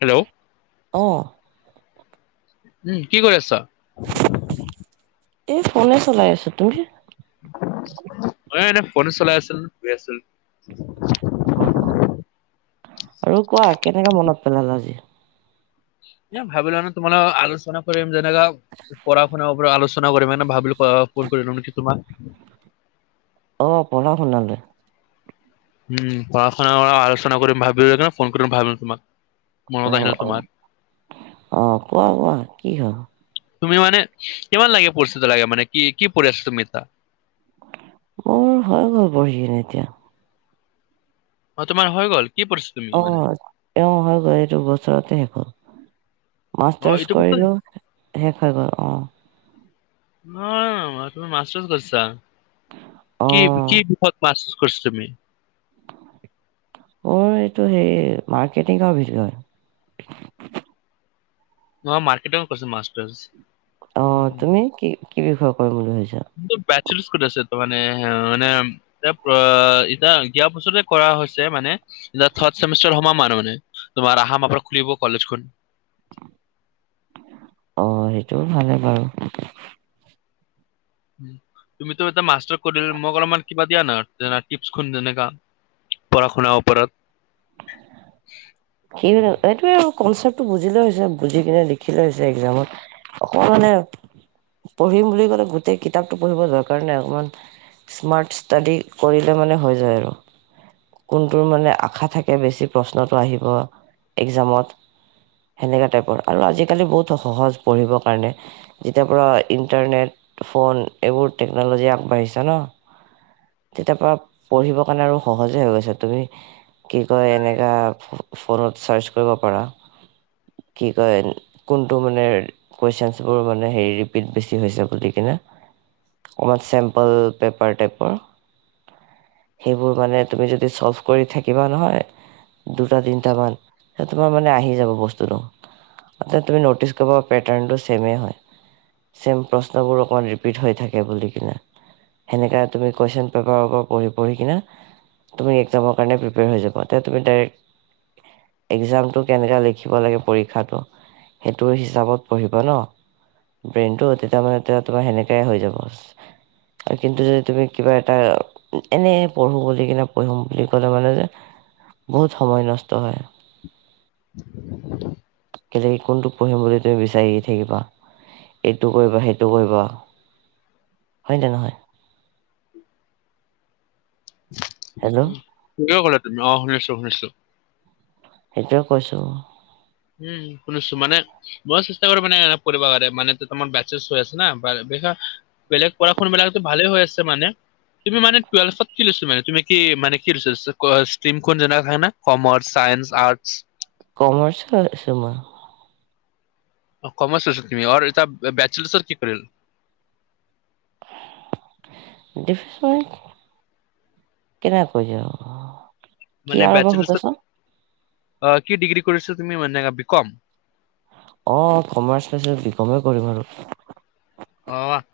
Hello অ উম কি কৰি আছ এই ফোনে চলাই আছোঁ তুমি? অ এনে ফোন চলাই আছিলোঁ শুই আছিলোঁ। অ আৰু কোৱা কেনেকে মনত পেলালা আজি। এ ভাবিলা নে তোমা লগত আলোচনা কৰিম যেনেকা পঢ়া শুনা ওপৰত আলোচনা একো নকৰি মানে ভাবিলোঁ ফোন কৰিলোঁ নেকি তোমাক। অ পঢ়া শুনালে। উম পঢ়া শুনা কৰা আলোচনা কৰিম ভাবিল ফোন কৰিম ভাবিলোঁ তোমাক। অ মনত আহিল অ তোমাৰ। অ কোৱা কোৱা কি হ'ল তুমি মানে কিমান লাগে পৰিস্থিত লাগে মানে কি কি পৰি আছা তুমি তাত। মোৰ হৈ গ'ল বঢ়িয়া এতিয়া। অ তোমাৰ হৈ গ'ল কি তুমি অ মানে? এ হৈ গ'ল এইটো বছৰতে শেষ হ'ল। অ মাষ্টাৰ্চ এইটো কৰিলোঁ শেষ হৈ গ'ল অ। ন তুমি মাষ্টাৰ কৰিছা? অ কি কি বিষয়ত পাছ কৰিছ তুমি? অ এইটো সেই মাৰ্কেটিংৰ ভিতৰত ম মাৰ্কেটিং কৰিছ মাষ্টাৰ। অ তুমি কি কি বিষয়ে কৰিম বুলি ভাবিছা? তোৰ বেতচলিচ ক'ত আছে তো মে মানে এয়া এতিয়া দিয়াৰ বছৰতে কৰা হৈছে মানে এতি থাৰ্ড চেমিষ্টাৰ সোমাম আৰু মানে। তোমাৰ আহা মাহত খুলিব কলেজখন। অ সেইটোও ভালে বাৰু। তুমিতো এটা মাষ্টাৰ কৰিল মোক অলপমান কিবা- দিয়া না টিপছখন যেনেকা পঢ়া -শুনা উপৰত কিনো সেইটোৱে আৰু কনচেপ্টটো বুজিলে হৈছে বুজি কিনে লিখিলে হৈছে একজামত। অক মানে পঢ়িম বুলি ক'লে গোটেই কিতাপটো পঢ়িব দৰকাৰ নাই অকমান। স্মাৰ্ট ষ্টাডি কৰিলে মানে হৈ যায় আৰু। কোনটোৰ মানে আশা থাকে বেছি প্ৰশ্নটো আহিব একজামত। সেনেকুৱা টাইপৰ আৰু আজিকালি বহুত সহজ পঢ়িবৰ কাৰণে। যেতিয়াৰ পৰা ইণ্টাৰনেট ফোন এইবোৰ টেকন'লজি আগবাঢ়িছা ন। তেতিয়াৰ পৰা পঢ়িব কাৰণে আৰু সহজে হৈ গৈছে তুমি কি কয় এনেকা ফোনত চাৰ্চ কৰিব পাৰা। কি কয় কোনটো মানে। কুৱেশচবোৰ মানে হেৰি ৰিপিট বেছি হৈছে বুলি কিনে। অকণমান চেম্পল পেপাৰ টাইপৰ। সেইবোৰ মানে তুমি যদি চ'ল্ভ কৰি থাকিবা নহয়। দুটা তিটা মান তোমাৰ মানে আহি যাব বস্তুটো। এটা তুমি ন'টিচ কৰিবা পেটাৰ্টো ছেমে হয়। চেম প্ৰশ্নবোৰ অকণমান ৰিপিট হৈ থাকে বুলি কিনে। সেনেকা তুমি কুৱেশ্যন পেপাৰৰ পৰা পঢ়ি পঢ়ি কিনে। তুমি একজামৰ কাৰণে প্ৰিপেয়াৰ হৈ যাবা তেতিয়া তুমি ডাইৰেকট। এক্জামটো কেনেকা লিখিব লাগে পৰীক্ষাটো। সেইটো হিচাপত পঢ়িবা ন। ব্ৰেইনতটো তেতিয়া মানে তোমাৰ সেনেকাই হৈ যাব। আৰু কিন্তু যদি তুমি কিবা এটা। এনে পঢ়ো বুলি কিনে পঢ়ো বুলি ক'লে মানে যে বহুত সময় নষ্ট হয়। [unintelligible] কেলে কি, কোনটোক পঢ়িম বুলি তুমি বিচাৰে থাকিবা, এইটো কৰিবা সেইটো কৰিবা', হয় নে নহয়? হেল্ল' উম', কিয় ক'লে ত', - অ', শুনিছোঁ শুনিছোঁ', সেইটোৱে কৈছোঁ', উম', -উম', শুনিছোঁ মানে', মই চেষ্টা কৰোঁ, মানে পঢ়িব কাৰণে মান ত', -মোৰ বেচেছ হৈ আছে ন বা', বেকাৰ অহ', বেলেগ পঢ়া-শুন বিলাকতো ভালে হৈ আছে মানে', তুমি মানে টুৱেলফত কি লৈছোঁ, মানে তুমি কি মানে কি লৈছা ষ্টমখন যেনেকা থাকে না? Commerce, science, arts',? কমাৰ্চকে লৈছোঁ মই', অ', কমাৰ্চ লৈছা তুমি, অৰ এটা বেচেলাৰছৰ কি কৰিল? দেখো', কেনেকা কয় যাব? অহ', মানে বেচেলাৰছৰ, কি ডিগ্ৰী কৰিছোঁ তুমি মানে বি কম? অ', -অ', কমাৰ্চ লৈছোঁ, বি কমেই কৰিম আৰু', অহ',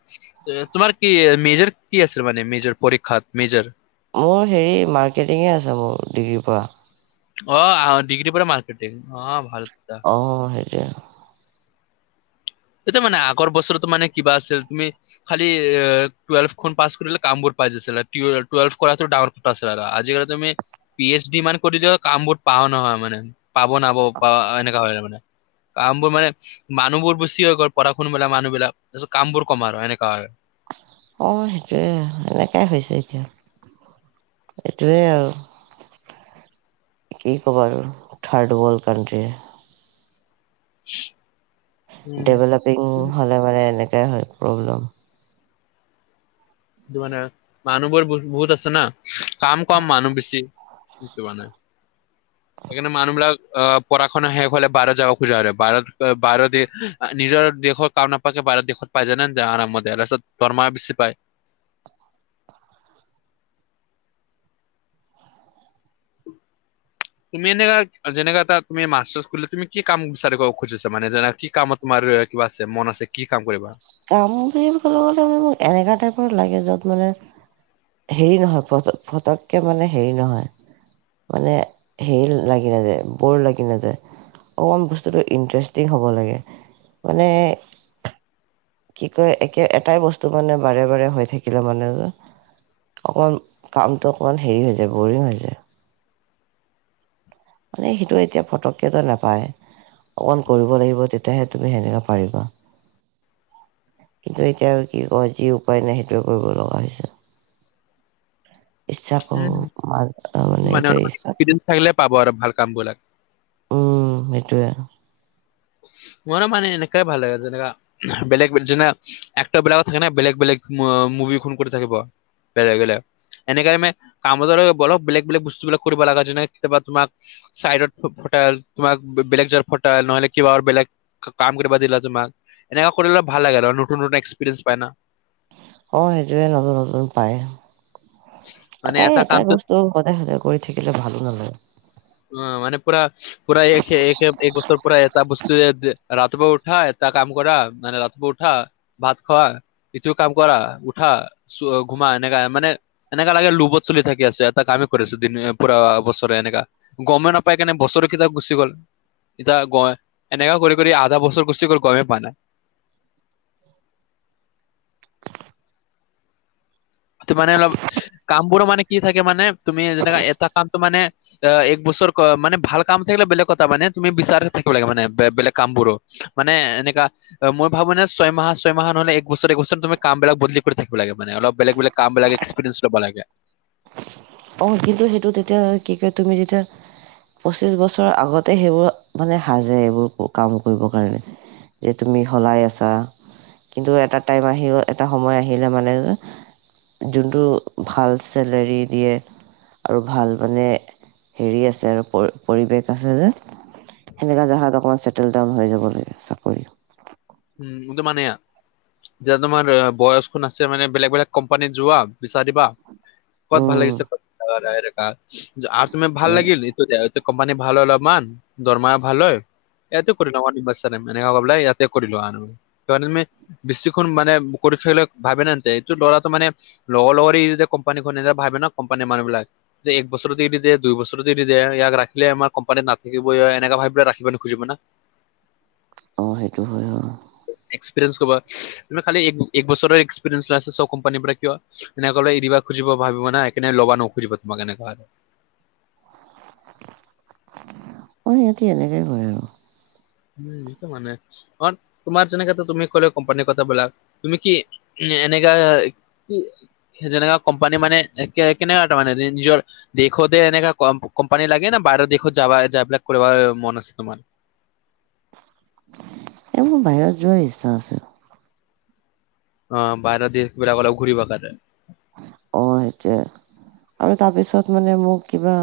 তোমাৰ কি মেজৰ কি আছিল মানে মেজৰ পৰীক্ষাত মেজৰ? অহ', হেৰি মাৰ্কেটিঙে আছে মোৰ ডিগ্ৰীৰ পা', অহ', -অ', ডিগ্ৰীৰ পৰা মাৰ্কেটিং অ', ভাল কথা', অহ', সেইটোৱে আকৌ', এইটো মানে আগৰ বছৰতো মানে কিবা আছিল তুমি', খালি টুৱেলভখন পাছ কৰিলে কামবোৰ পাই যাইছিলে টুৱেলভ কৰাটো ডাঙৰ', পাছ আৰু আজিকালি তুমি? পি এইচ ডি মান কৰিলোঁ কাম বোৰ পাওঁ নহয় মানে, পাব নাব পা এনেকা হয় মানে', কামবোৰ মানে, মানুহবোৰ বেছি হৈ গ'ল পঢ়া শুন মেলা মানুহ বিলাক, তাৰপিছত কাম বোৰ কম আৰু এনেকা হয়', অঁ', সেইটোৱে, এনেকাই হৈছে এতিয়া, এইটোৱে আৰু', কি ক'বা আৰু, থাৰ্ড ৱৰ্ল্ড কান্ট্ৰী', উ', ডেভলপিং হ'লে মানে এনেকাই হয় প্ৰব্লেম', সেইটো মানে, মানুহ বোৰ বহু', -বহুত আছে না কাম কম মানুহ বেছি, সেইটো মানে', সেইকাৰণে মানুহবিলাক আহ', পঢ়া-শুনা শেষ হ'লে বাহিৰত যাবা খোজা হয় বাহিৰত অহ', বাহিৰত দি', অহ', নিজৰ দেশৰ কাম নাপাকে বাহিৰত দেশত পাই যায় জানান জা', আৰামত তাৰপিছত দৰমহ বেছি পায়', উম', তুমি এনেকা, যেনেকা এটা তুমি মাষ্টাৰ খুলিলে, তুমি কি কাম বিচাৰিব খুজিছা মানে যেনে কি কামত? তোমাৰ কিবা আছে মন আছে কি কাম কৰিবা? কাম বুলি ক'লে মানে, মোক এনেকুৱা টাইপৰ লাগে য'ত মানে', হেৰি নহয় ফট', - ফটককে মানে হেৰি নহয়', মানে হেৰি লাগি নাযায়, বোৰ লাগি নাযায়', অকণমান বস্তুটো ইণ্টাৰেষ্টিং হ'ব লাগে, মানে', কি কয়, একে এটাই বস্তু মানে বাৰে বাৰে হৈ থাকিলে মানে যে', অকণমান কামটো অকণমান হেৰি হৈ যায়, বোৰিং হৈ যায়', মানে সেইটো এতিয়া ফটককে টো নাপায়', অকমান কৰিব লাগিব তেতিয়াহে তুমি সেনেকে পাৰিবা', কিন্তু এতিয়া কি কয়? যি উপায় নাই সেইটোৱে কৰিব লগা হৈছে', ইচ্ছা কোৰো উম, মা', - মানে এইটোৱে অলপ ইচ্ছা কো', এক্সপিৰিয়েঞ্চ থাকিলে পাব আৰু ভাল কামবিলাক। উম', -উম', সেইটোৱে আৰু ', মোৰো মানে এনেকুৱাই ভাল লাগে যেনেকা বেলেগ বেলে', যেনা', এক্টৰ বেলেগ থাকে না, বেলেগ বেলেগ মুভি খন কৰি থাকিব বেলেগ বেলেগ', এনেকে আমি, কাম ধৰা, [unintelligible] বেলেগ, বেলেগ বস্তুবিলাক কৰিব লগা, যেনেকে কেতিয়াবা তোমাক চাইডৰ পঠাল। তোমাক, বেলেগ জেগাত পঠাল, নহ'লে কিবা আৰু বেলেগ, কাম কৰিব দিলা তোমাক? এনেকুৱা কৰিলে ভাল লাগে আৰু নতুন নতুন এক্সপিৰিয়েঞ্চ পায় না! অ', সেইটোৱে নতুন নতুন পায় হা', মানে এটাই এটা এটাই কামটো বস্তু', সেইটো সদায় সদায় কৰি থাকিলে ভালো নালাগে', অ', মানে পুৰা', পুৰা এক হে, একে, একবছৰ পৰা এটা বস্তুৱে, ৰাতিপুৱা উঠা, এটা কাম কৰা মানে, ৰা উঠা, ভাত খোৱা। ইটো কাম কৰা? উঠা, ঘুমা। এনেকা মানে এনেকা লাগে, লোভত চলি থাকি আছে। এটা কামেই কৰি আছোঁ, দিনে পুৰা বছৰে এনেকা। গমেই নাপাই কেনে। বছৰে কেইটা গুচি গ'ল। এতিয়া, [unintelligible] এনেকা কৰি, কৰি আধা বছৰ গুছি গ'ল। গমে পোৱা নাই। এইটো মানে, অলপ কাম বোৰো মানে, কি থাকে মানে, তুমি যেনেকা এটা কামটো মানে অ'! এক বছৰ মানে, ভাল কাম থাকিলে, বেলেগ কথা মানে, তুমি বিচাৰি থাকিব লাগে মানে, বেলেগ কাম বোৰো। মানে, এনেকা মই ভাবোঁ ন'! ছয় মাহ, ছয় মাহ নহ'লে, এক বছৰে, বছৰে তুমি কাম বিলাক বদলি কৰি থাকিব লাগে। মানে, অলপ বেলেগ- বেলেগ কামবিলাক এক্সপেয়েঞ্চ ল'ব লাগে। অ'! কিন্তু, সেইটো তেতিয়া, কি কয়! তুমি যেতিয়া পঁচিশ বছৰৰ আগতে, সেইবোৰ মানে, সাজে কাম কৰিবৰ কাৰণে। এতিয়া তুমি সলাই আছা? কিন্তু, এটা টাইম আহিব, এটা সময় আহিলে মানে, যে, যোনটো ভাল চেলেৰী দিয়ে আৰু ভাল মানে, হেৰি আছে আৰু পৰি, পৰিৱেশ আছে যে। সেনেকা জাগাত অকণমান, চেটেল ডাউন হৈ যাব লাগে চাকৰিত। উম! এইটো মানে যোৱা? তোমাৰ, বয়স [unintelligible] আছে মানে, বেলেগ -বেলেগ কোম্পানীত যোৱা, বিচাৰিবা? ক'ত ভাল উম লাগিছে? দাইৰেক্ট আৰু তুমি ভাল অ', লাগিল? [unintelligible] এইটো কোম্পানী ভাল হয় অলপমান, দৰমহা ভাল হয়। ইয়াতে কৰি লোৱা নিৰ্বাচেনেম? ‌এনেকা কৰিব লাগে। ইয়াতে কৰি লোৱা আৰু? [unintelligible] [unintelligible] এইটো, ল'ৰাটো মানে লগৰ -লগৰী যেতিয়া কোম্পানী খোলে ভাবে ন'! কোম্পানীৰ মানুহবিলাকে। যে, এক বছৰতে এৰি দিয়ে, দুই বছৰতে এৰি দিয়ে। ইয়াক, ৰাখিলে আমাৰ কোম্পানী নাথাকিবই। এনেকুৱা ভাবি পিনে ৰাখিব নুখুজিব না? অ'! সেইটো হয়, অ'! এক্সপিৰিয়েঞ্চ ক'বা, তুমি খালি, এক বছৰৰ এক্সপিৰিয়েঞ্চ [unintelligible] কোম্পানীৰ পৰা কিয় এনেকে ক'লে এৰিদিবা। খুজিব, ভাবিব না! এই কাৰণে ল'ব নুখুজিব তোমাক, এনেকুৱা হ'লে। অ'! সিহঁতি এনেকে কয় আৰু। উম! সেইটো মানে, অ'! তোমাৰ যেনেকে, তুমি ক'লে, কোম্পানীৰ কথাবিলাক তুমি কি? এনেকা, কি? যেনেকা কোম্পানী মানে, কেনেকা মানে, নিজৰ দেশতে এনেকা কোম্পানী লাগে ন'? বাহিৰৰ দেশত যাবা? যাই পেলাই কৰিব মন আছে তোমাৰ? এই, মোৰ বাহিৰত যোৱাৰ ইচ্ছা আছে। অ'! বাহিৰৰ দেশবিলাক অলপ ঘূৰিব কাৰণে। অ'! সেইটোৱে! আৰু তাৰপিছত মানে, মোক কিবা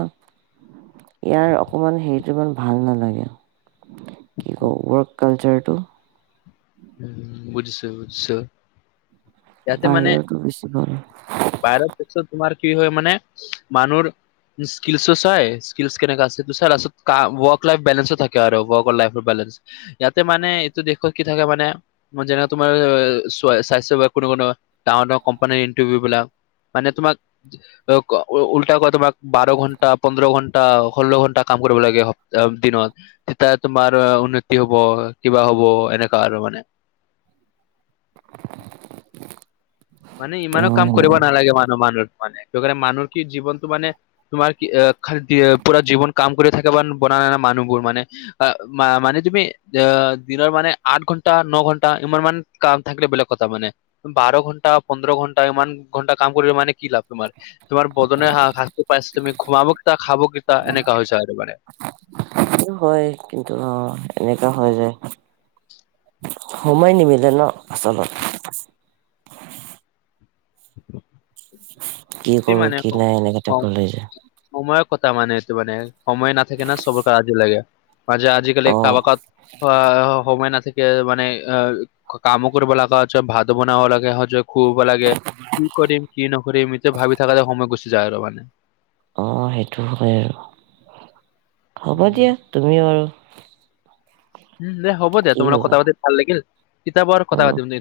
ইয়াৰ অকমান, হেৰিটো ইমান ভাল নালাগে! কি ক'ম! ৱৰ্ক কালচাৰটো। উম! বুজিছোঁ, বুজিছোঁ। বাহিৰৰতো বেছি ভাল! বাহিৰততো চব তোমাৰ, কি হয় মানে, মানুহৰ স্কিলচো চাই, স্কিল কেনেকা আছে সেইতো চাই। তাৰপিছত, ৱৰ্ক লাইফ বেলেঞ্চো থাকে আৰু ৱৰ্কৰ লাইফৰ বেলেঞ্চ। ইয়াতে মানে, এইটো দেশত কি থাকে মানে মই, যেনে তোমাৰ, স্বাস্থ্য বা কোনো -কোনো, ডাঙৰ -ডাঙৰ কোম্পানীৰ ইন্টাৰভিউ বিলাক মানে তোমাক অ'- উল্টা কোৱা তোমাক, বাৰ ঘণ্টা, পোন্ধৰ ঘণ্ টাও ষোল্ল ঘন্টা কাম কৰিব লাগে হ- একদিনত। তেতিয়া তোমাৰ উন্নতি হব, কিবা হ'ব, এনেকুৱা আৰু মানে। মানে ইমানো অ', কাম সেনেকে কৰিব নালাগে মানুহ- মানুহৰ মানে। টো কাৰণে মানুহৰ কি জীৱনটো মানে তোমাৰ কি? অ'! খালি পুৰা জীৱন কাম কৰি থাকিবা, [unintelligible] মানুহবোৰ মানে। অ'! মানে, তুমি অ'! দিনৰ মানে, আঠ ঘন্টা, ন ঘন্টা ইমান মান কাম থাকিলে বেলেগ কথা মানে। বাৰ ঘণ্টা পোন্ধৰ ঘণ্টা, ইমান ঘণ্টা কাম কৰিলে মানে, কি লাভ তোমাৰ? তোমাৰ [unintelligible] পাইছে। তুমি ঘুমাব টা খাব কেইটা, এনেকা হৈছে আৰু মানে। সেইটো হয়। কিন্তু অ, এনেকুৱা হৈ যায়। সময় নিমিলে ন' আচলত [inaudible] কি সেইটোৱে কৰোঁ, কি নাই এনেকে ত মানে [unintelligible] সময়ৰ কথা মানে এইটো মানে। সময় নাথাকে ন' চবৰ কাৰণে আজি [unintelligible] মাজে আজিকালি অ', কাৰবা কত অ'- সময় নাথা কে মানে অ' কামো কৰিব লগা হৈছে, ভাত বনাব লগা হৈছে, শুব লাগে কি কৰিম, কি নকৰিম, এইটো ভাবি থাকোঁতে সময় গুচি যায় আৰু মানে। অ' সেইটো হয় আৰু। হ'ব উম, দিয়া, তুমিও আৰু উম দে, হ'ব দে। কি তোমাৰ লগত হ'বা কথা পাতি ভাল লাগিল। কেতিয়াবা আৰু কথা অ', পাতিম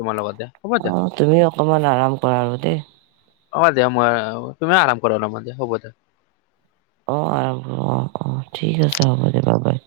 তোমাৰ লগতে হ'ব দিয়া। অ', তুমিও অকমান আৰাম কৰা আৰু দেই। অ' দিয়া। মই- তুমি আৰাম কৰা অলপমান দিয়া, হ'ব দে। অ' আৰাম কৰোঁ, অ' - অ'। ঠিক আছে। হ'ব দে, বা-বাই।